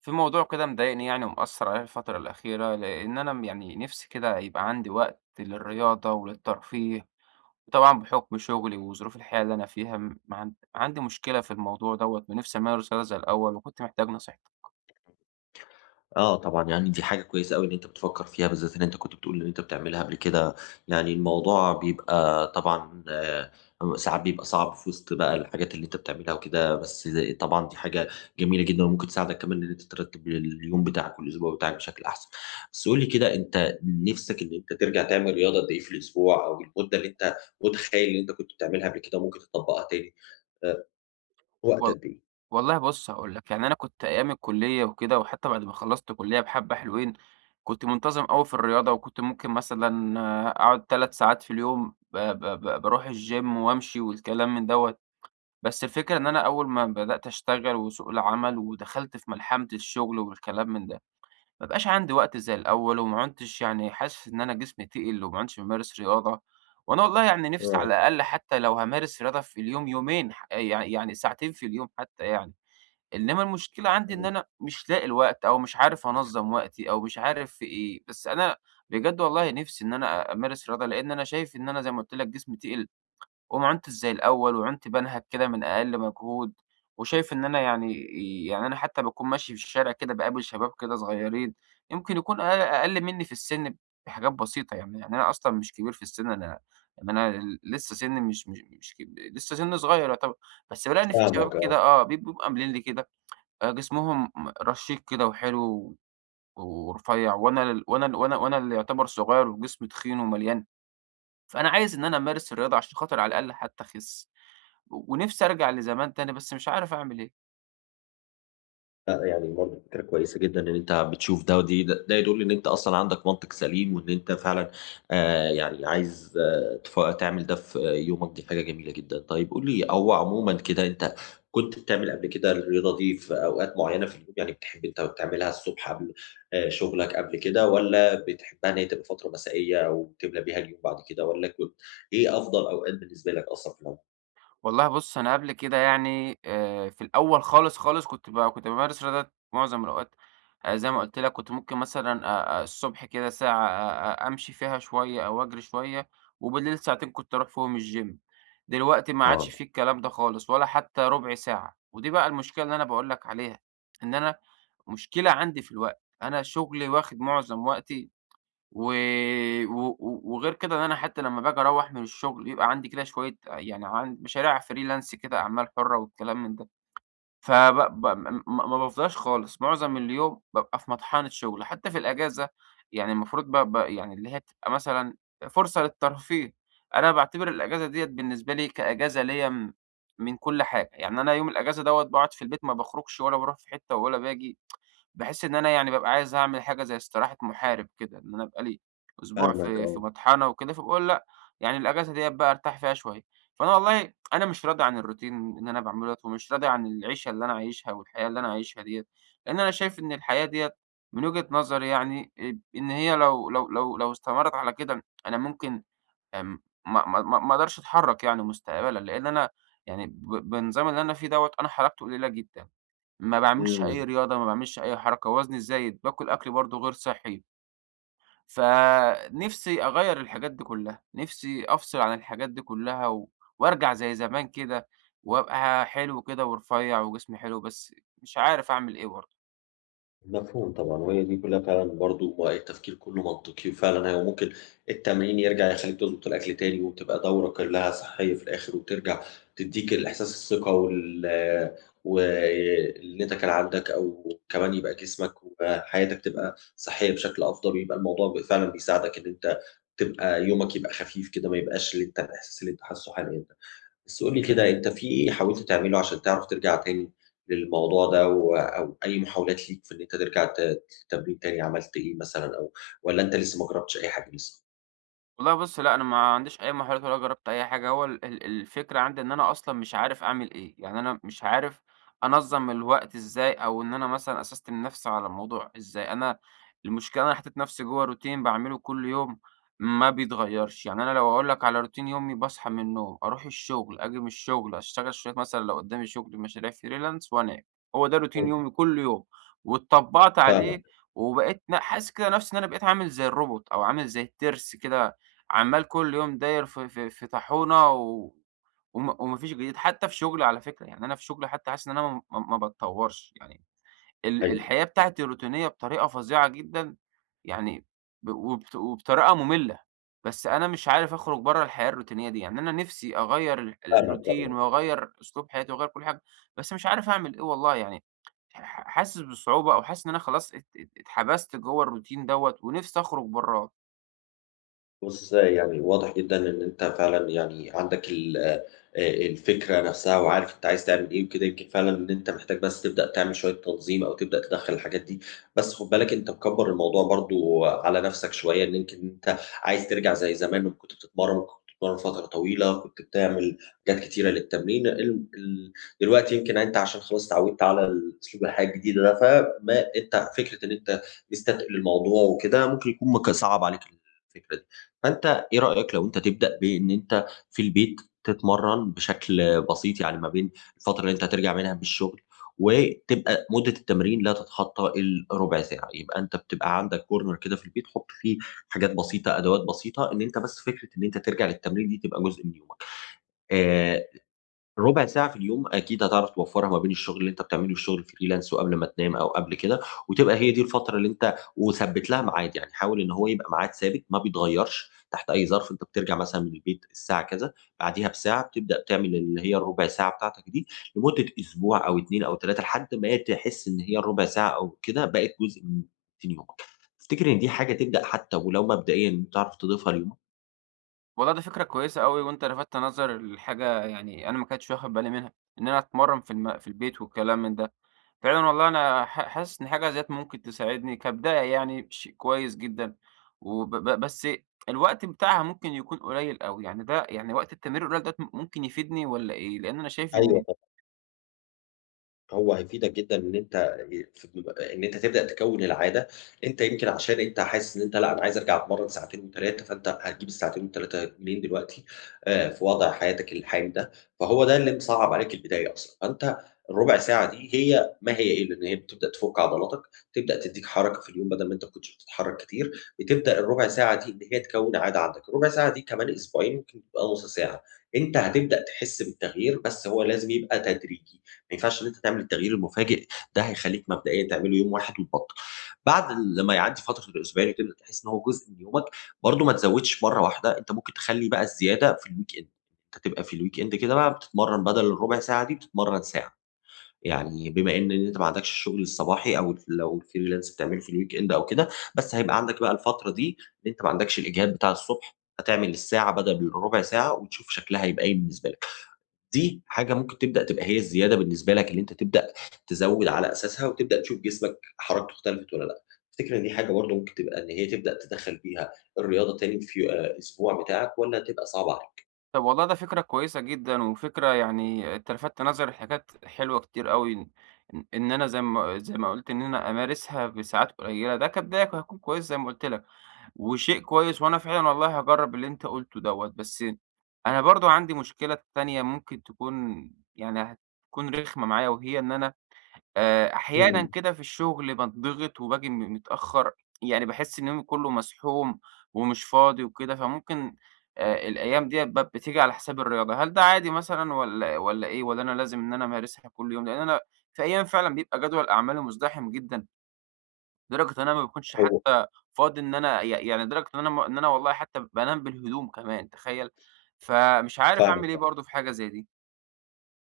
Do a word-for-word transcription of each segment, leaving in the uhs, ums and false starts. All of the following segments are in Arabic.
في موضوع كده مضايقني، يعني، ومأثر عليا الفترة الأخيرة، لأن أنا م- يعني نفسي كده يبقى عندي وقت للرياضة وللترفيه. وطبعا بحكم شغلي وظروف الحياة اللي أنا فيها، م- عن- عندي مشكلة في الموضوع دوت، ونفسي أمارس رياضة زي الأول، وكنت محتاج نصيحتك. آه طبعًا، يعني دي حاجة كويسة أوي إن أنت بتفكّر فيها، بالذات إن أنت كنت بتقول إن أنت بتعملها قبل كده، يعني الموضوع بيبقى طبعًا م ساعات بيبقى صعب في وسط بقى الحاجات اللي أنت بتعملها وكده، بس زي- طبعًا دي حاجة جميلة جدًا وممكن تساعدك كمان إن أنت ترتّب اليوم بتاعك والأسبوع بتاعك بشكل أحسن. بس قُل لي كده أنت نِفْسك إن أنت ترجع تعمل رياضة قد إيه في الأسبوع أو المدة اللي أنت متخيّل إن أنت كنت بتعملها قبل كده وممكن تطبّقها تاني، آآ وقت وال- قد إيه؟ والله بص، هقول لك، يعني أنا كنت أيام الكلية وكده، وحتى بعد ما خلصت كلية بحبة حلوين كنت منتظم أوي في الرياضة، وكنت ممكن مثلا آه، أقعد ثلاث ساعات في اليوم، ب- ب- ب- بروح الجيم وأمشي والكلام من دوت. بس الفكرة إن أنا أول ما بدأت أشتغل وسوق العمل ودخلت في ملحمة الشغل والكلام من ده، ما بقاش عندي وقت زي الأول، وما عُدتش، يعني، حاسس إن أنا جسمي تِقِل، وما عُدتش بامارس رياضة. وأنا والله، يعني، نِفْسي على آه، الأقل حتى لو هامارس رياضة في اليوم يومين، ح يع يعني ساعتين في اليوم حتى، يعني، إنما المشكلة عندي إن إمم، أنا مش لاقي الوقت، أو مش عارف أنظّم وقتي، أو مش عارف في إيه، بس أنا بجد والله نِفْسي إن أنا أمارس رياضة، لإن أنا شايف إن أنا زي ما قُلت لك جسمي تِقِل، وما عُنتش زي الأول، وعُنت بانهَج كده من أقل مجهود. وشايف إن أنا، يعني، يعني أنا حتى باكون ماشي في الشارع كده، باقابل شباب كده صغيّرين، يمكن يكون أقل أقل منّي في السِن بحاجات بسيطة، يعني. يعني أنا أصلًا مش كبير في السِن، أنا، يعني، أنا ل لسه سِنّي مش مش مش كب لسه سِنّي صغيّر يعتبر، بس بالاقي إن في شباب فاهمك كده، آه. آه، بيب بيبقوا عاملين لي كده، آآ جسمهم رشيق كده وحلو ورفيّع. وأنا ال وأنا ال وأنا وأنا اللي يعتبر صغيّر، وجسمي تخين ومليان، فأنا عايز إن أنا أمارس الرياضة عشان خاطر على الأقل حتى أخِس. ونفسي أرجع لزمان تاني، بس مش عارف أعمل إيه. لأ، يعني برضه فكرة كويسة جدًا إن أنت بتشوف ده ودي ده ده يدل إن أنت أصلًا عندك منطق سليم، وإن أنت فعلًا آآ، يعني عايز آه تف تعمل ده في يومك، دي حاجة جميلة جدًا. طيب قُل لي هو عمومًا كده أنت كنت بتعمل قبل كده الرياضة دي في أوقات معيّنة في اليوم، يعني بتحب أنت تعملها الصبح قبل آآ، شغلك قبل كده والّا بتحبها إن هي تبقى فترة مسائية وتملى بيها اليوم بعد كده والّا كنت إيه أفضل أوقات بالنسبة لك أصلًا في العموم؟ والله بُص، أنا قبل كده، يعني، آآ في الأول خالص، خالص كنت ب كنت بامارس رياضة معظم الأوقات. آآ زي ما قُلت لك، كنت ممكن مثلًا أ أ الصبح كده ساعة، أ أ أمشي فيها شوية أو أجري شوية، وبالليل ساعتين كنت أروح فيهم الgym. دلوقتي ما عادش آه، في الكلام ده خالص، ولا حتى ربع ساعة، ودي بقى المشكلة اللي أنا باقول لك عليها، إن أنا مشكلة عندي في الوقت. أنا شغلي واخد معظم وقتي، و و و وغير كده إن أنا حتى لمّا باجي أروّح من الشغل، يبقى عندي كده شوية، يعني، عن مشاريع freelance كده، أعمال حُرّة والكلام من ده، فب ب م ما ما بافضاش خالص. معظم اليوم بابقى في مطحنة شغل، حتى في الأجازة، يعني المفروض ب ب يعني اللي هي بتبقى مثلًا فرصة للترفيه، أنا باعتبر الأجازة ديّة بالنسبة لي كأجازة ليّا م من كل حاجة. يعني أنا يوم الأجازة دوّة باقعد في البيت، ما باخرجش ولا باروح في حتة ولا باجي. باحس إن أنا، يعني، بابقى عايز أعمل حاجة زي استراحة محارب كده، إن أنا أبقى لي أسبوع فاهمك في في آه، مطحنة وكده، فباقول لأ، يعني الأجازة ديّة بقى أرتاح فيها شوية. فأنا والله أنا مش راضي عن الروتين اللي أنا باعمله دوّة، ومش راضي عن العيشة اللي أنا عايشها والحياة اللي أنا عايشها ديّة، لإن أنا شايف إن الحياة ديّة من وجهة نظري، يعني، آآ، إن هي لو لو لو لو استمرت على كده أنا ممكن، آمم، ما ما ما ما أقدرش أتحرك، يعني، مستقبلًا، لإن أنا، يعني، ب بنظام اللي أنا فيه دوّة أنا حركته قليلة جدًا. ما باعملش إمم. أي رياضة، ما باعملش أي حركة، وزني زايد، باكل أكل برضه غير صحّي. فنِفْسي أغيّر الحاجات دي كلّها، نِفْسي أفصل عن الحاجات دي كلّها، و وأرجع زي زمان كده، وأبقى حلو كده ورفيّع وجسمي حلو، بس مش عارف أعمل إيه برضه. مفهوم طبعًا، وهي دي كلّها فعلًا برضه ما التفكير كلّه منطقي، وفعلًا هو ممكن التمرين يرجع يخلّيك تضبط الأكل تاني، وتبقى دورة كلّها صحية في الآخر، وترجع تدّيك الإحساس الثقة وال واللي أنت كان عندك، أو كمان يبقى جسمك وحياتك تبقى صحية بشكل أفضل، ويبقى الموضوع ب فعلًا بيساعدك إن أنت تبقى يومك يبقى خفيف كده، ما يبقاش اللي أنت الإحساس اللي أنت حاسُّه حاليًا. بس قُل لي كده، أنت في إيه حاولت تعمله عشان تعرف ترجع تاني للموضوع ده و أو أي محاولات ليك في إن أنت ترجع ت تمرين تاني عملت إيه مثلًا أو والّا أنت لسه ما جرّبتش أي حاجة لسه؟ والله بُص، لأ، أنا ما عنديش أي محاولات ولا جرّبت أي حاجة. هو ال ال الفكرة عندي إن أنا أصلًا مش عارف أعمل إيه، يعني أنا مش عارف أنظّم الوقت إزاي، أو إن أنا مثلًا أسستم نفسي على الموضوع إزاي. أنا المشكلة أنا حطيت نفسي جوّه روتين باعمله كل يوم ما بيتغيّرش. يعني أنا لو أقول لك على روتين يومي: باصحى من النوم، أروح الشغل، آجي من الشغل، أشتغل شوية، مثلًا لو قدّامي شغل مشاريع freelance، وأنام. هو ده روتين إمم، يومي كل يوم، واتطبّعت عليه، فاهمك، وبقيت ن حاسس كده نفسي إن أنا بقيت عامل زي الروبوت أو عامل زي التِرس كده، عمّال كل يوم داير في في في طاحونة و وم وما فيش جديد، حتى في شغلي على فكرة. يعني أنا في شغلي حتى حاسس إن أنا ما ما ما باتطوّرش، يعني ال أيوه، الحياة بتاعتي روتينية بطريقة فظيعة جدًا، يعني ب وبط وبطريقة مُمِلّة. بس أنا مش عارف أخرج برّه الحياة الروتينية دي، يعني أنا نِفْسي أغيّر ال فاهمك طبعًا. الروتين، وأغيّر أسلوب حياتي، وأغيّر كل حاجة، بس مش عارف أعمل إيه، والله، يعني، ح حاسس بصعوبة، أو حاسس إن أنا خلاص ات ات اتحبست جوّه الروتين دوّة، ونِفْسي أخرج برّاه. بُص، يعني واضح جدًا إن أنت فعلًا يعني عندك ال آآ الفكرة نفسها وعارف أنت عايز تعمل إيه وكده، يمكن فعلًا إن أنت محتاج بس تبدأ تعمل شوية تنظيم أو تبدأ تدخّل الحاجات دي، بس خُد بالك أنت مكبّر الموضوع برضه على نفسك شوية، إن يمكن أنت عايز ترجع زي زمان لمّا كنت بتتمرّن، كنت بتتمرّن فترة طويلة، كنت بتعمل حاجات كتيرة للتمرين، ال ال دلوقتي يمكن أنت عشان خلاص اتعوّدت على الأسلوب الحياة الجديد ده، فما أنت فكرة إن أنت مستتقل الموضوع وكده ممكن يكون مك صعَب عليك الفكرة دي. فأنت إيه رأيك لو أنت تبدأ بإن أنت في البيت تتمرّن بشكل بسيط، يعني ما بين الفترة اللي أنت هترجع منها من الشغل، وتبقى مدة التمرين لا تتخطى الربع ساعة، يبقى أنت بتبقى عندك corner كده في البيت حُط فيه حاجات بسيطة، أدوات بسيطة، إن أنت بس فكرة إن أنت ترجع للتمرين دي تبقى جزء من يومك. آآ ربع ساعة في اليوم أكيد هتعرف توفّرها ما بين الشغل اللي أنت بتعمله، الشغل freelance وقبل ما تنام أو قبل كده، وتبقى هي دي الفترة اللي أنت وثبّت لها ميعاد، يعني حاول إن هو يبقى ميعاد ثابت ما بيتغيّرش تحت أي ظرف، أنت بترجع مثلًا من البيت الساعة كذا، بعديها بساعة بتبدأ تعمل اللي هي الربع ساعة بتاعتك دي لمدة أسبوع أو اثنين أو ثلاثة لحد ما تحس إن هي الربع ساعة أو كده بقت جزء من روتين يومك. تفتكر إن دي حاجة تبدأ حتى ولو مبدئيًا تعرف تضيفها ليومك؟ والله ده فكرة كويسة أوي، وأنت لفتت نظري لحاجة، يعني أنا ما كنتش واخد بالي منها، إن أنا أتمرن في الم في البيت والكلام من ده. فعلًا والله أنا ح حاسس إن حاجة ديّة ممكن تساعدني كبداية، يعني شيء كويس جدًا، وب ب بس الوقت بتاعها ممكن يكون قليل أوي، يعني، ده يعني وقت التمرين القليل ده م ممكن يفيدني والّا إيه؟ لأن أنا شايف أيوه إن طبعًا. هو هيفيدك جدًا إن أنت في إن أنت تبدأ تكوّن العادة، أنت يمكن عشان أنت حاسس إن أنت لأ، أنا عايز أرجع أتمرّن ساعتين و3 فأنت هتجيب الساعتين و3 منين دلوقتي، آآ في وضع حياتك الحالي ده، فهو ده اللي مصعّب عليك البداية أصلًا، فأنت الربع ساعة دي هي ما هي إلا إن هي بتبدأ تفُك عضلاتك، تبدأ تدّيك حركة في اليوم بدل ما أنت ما كنتش بتتحرك كتير، بتبدأ الربع ساعة دي إن هي تكوّن عادة عندك، الربع ساعة دي كمان أسبوعين ممكن تبقى نُص ساعة، أنت هتبدأ تحس بالتغيير بس هو لازم يبقى تدريجي. ما ينفعش إن أنت تعمل التغيير المفاجئ، ده هيخلّيك مبدئيًا تعمله يوم واحد وتبطّل. بعد لمّا يعدّي فترة الأسبوعين وتبدأ تحس إن هو جزء من يومك، برضه ما تزوّدش مرّة واحدة، أنت ممكن تخلّي بقى الزيادة في الweekend، أنت تبقى في الweekend كده بقى بتتمرّن بدل الربع ساعة دي بتتمرّن ساعة، يعني بما إن أنت ما عندكش الشغل الصباحي أو لو الfreelance بتعمله في الweekend أو كده، بس هيبقى عندك بقى الفترة دي إن أنت ما عندكش الإجهاد بتاع الصبح، هتعمل الساعة بدل الربع ساعة وتشوف شكلها هيبقى إيه بالنسبة لك. دي حاجة ممكن تبدأ تبقى هي الزيادة بالنسبة لك اللي أنت تبدأ تزوّد على أساسها وتبدأ تشوف جسمك حركته اختلفت والّا لأ. تفتكر إن دي حاجة برضه ممكن تبقى إن هي تبدأ تدخّل بيها الرياضة تاني في آآ الأسبوع بتاعك والّا هتبقى صعبة عليك؟ طب والله ده فكرة كويسة جدًا، وفكرة، يعني، أنت لفتت نظري لحاجات حلوة كتير أوي، إن إن أنا زي ما زي ما قُلت إن أنا أمارسها بساعات قليلة، ده كبداية هيكون كويس زي ما قُلت لك. وشيء كويس. وأنا فعلًا والله هاجرّب اللي أنت قُلته دوّة، بس أنا برضه عندي مشكلة تانية ممكن تكون، يعني، هتكون رخمة معايا، وهي إن أنا آآ أحيانًا إمم. كده في الشغل باتضغط، وباجي م متأخّر، يعني باحس إن يومي كُلّه مزحوم ومش فاضي وكده، فممكن آآ الأيام ديّة ب بتيجي على حساب الرياضة. هل ده عادي مثلًا، والّا والّا إيه، والّا أنا لازم إن أنا أمارسها كل يوم؟ لإن أنا في أيام فعلًا بيبقى جدول أعمالي مزدحم جدًا، لدرجة إن أنا ما باكونش هو حتى فاضي، إن أنا، ي يعني، لدرجة إن أنا م إن أنا والله حتى بانام بالهدوم كمان، تخيّل! فمش عارف أعمل إيه فاهمك برضه في حاجة زي دي.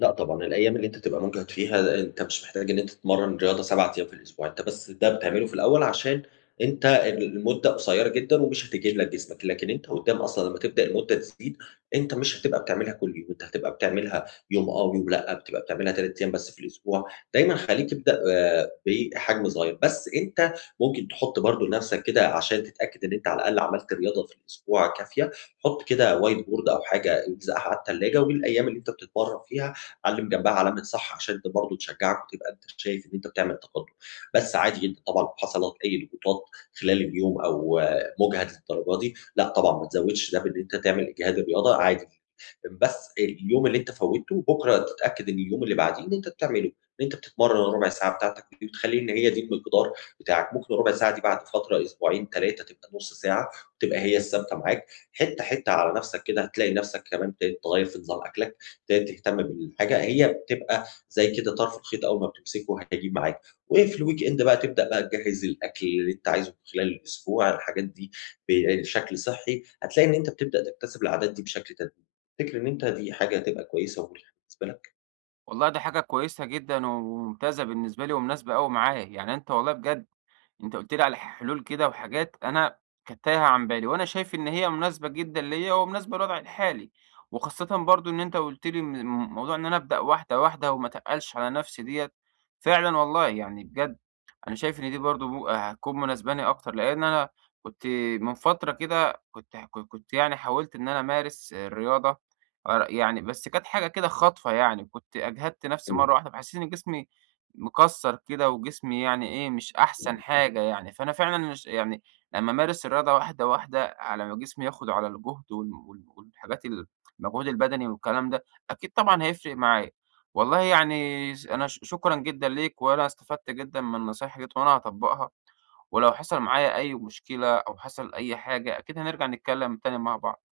لأ طبعًا، الأيام اللي أنت تبقى مُجهد فيها أنت مش محتاج إن أنت تتمرّن رياضة سبعة أيام في الأسبوع، أنت بس ده بتعمله في الأول عشان أنت ال المدة قصيّرة جدًا ومش هتجهد لك جسمك، لكن أنت قدّام أصلًا لمّا تبدأ المدة تزيد، أنت مش هتبقى بتعملها كل يوم، أنت هتبقى بتعملها يوم آه ويوم لأ، بتبقى بتعملها تلات أيام بس في الأسبوع، دايمًا خلّيك ابدأ آآ بحجم صغيّر، بس أنت ممكن تحُط برضه لنَفْسك كده عشان تتأكد إن أنت على الأقل عملت رياضة في الأسبوع كافية، حُط كده white board أو حاجة الزقها على التلاجة، والأيام اللي أنت بتتمرّن فيها علّم جنبها علامة صح عشان أنت برضه تشجّعك وتبقى أنت شايف إن أنت بتعمل تقدُّم. بس عادي جدًا طبعًا لو حصلت أي ضغوطات خلال اليوم أو آه، مُجهد للدرجة دي، لأ طبعًا ما تزوّدش ده بإن أنت تعمل إجهاد الرياضة عادي. بس اليوم اللي أنت فوّتّه بُكرة تتأكد إن اليوم اللي بعديه إن أنت بتعمله، إن أنت بتتمرّن الرُبع ساعة بتاعتك دي وتخلّي إن هي دي المقدار بتاعك. ممكن الرُبع ساعة دي بعد فترة أسبوعين، تلاتة تبقى نُص ساعة وتبقى هي الثابتة معاك، حِتّة، حِتّة على نَفْسك كده هتلاقي نَفْسك كمان ابتديت تغيّر في نظام أكلك. ت تهتم بالحاجة، هي بتبقى زي كده طرف الخيط أول ما بتمسكه هيجيب معاك، وفي الweekend بقى تبدأ بقى تجهّز الأكل اللي أنت عايزه خلال الأسبوع، الحاجات دي بشكل صحّي، هتلاقي إن أنت بتبدأ تكتسب العادات دي بشكل تدريجي، تفتكر إن أنت دي حاجة هتبقى كويسة ومريحة بالنسبة لك؟ والله دي حاجة كويسة جدًا وممتازة بالنسبة لي ومناسبة أوي معايا، يعني أنت والله بجد أنت قُلت لي على حلول كده وحاجات أنا كانت تايهة عن بالي، وأنا شايف إن هي مناسبة جدًا ليّا ومناسبة لوضعي الحالي، وخاصةً برضه إن أنت قُلت لي م م موضوع إن أنا أبدأ واحدة واحدة وما أتقّلش على نفسي ديّة. فعلًا والله، يعني، بجد أنا شايف إن دي برضه م هتكون مناسباني أكتر، لإن أنا كنت من فترة كده كنت ك كنت، يعني، حاولت إن أنا أمارس الرياضة، آآ يعني بس كانت حاجة كده خاطفة، يعني، وكنت أجهدت نفسي إمم. مرّة واحدة، فحسيت إن جسمي مكسّر كده، وجسمي، يعني، إيه، مش أحسن حاجة، يعني. فأنا فعلًا مش، يعني، لمّا أمارس الرياضة واحدة، واحدة، على ما جسمي ياخُد على الجهد وال وال والحاجات، ال المجهود البدني والكلام ده، أكيد طبعًا هيفرق معايا. والله، يعني، س أنا ش شكرًا جدًا ليك، وأنا استفدت جدًا من النصايح ديّة، وأنا هاطبّقها، ولو حصل معايا أي مشكلة أو حصل أي حاجة، أكيد هنرجع نتكلّم تاني مع بعض.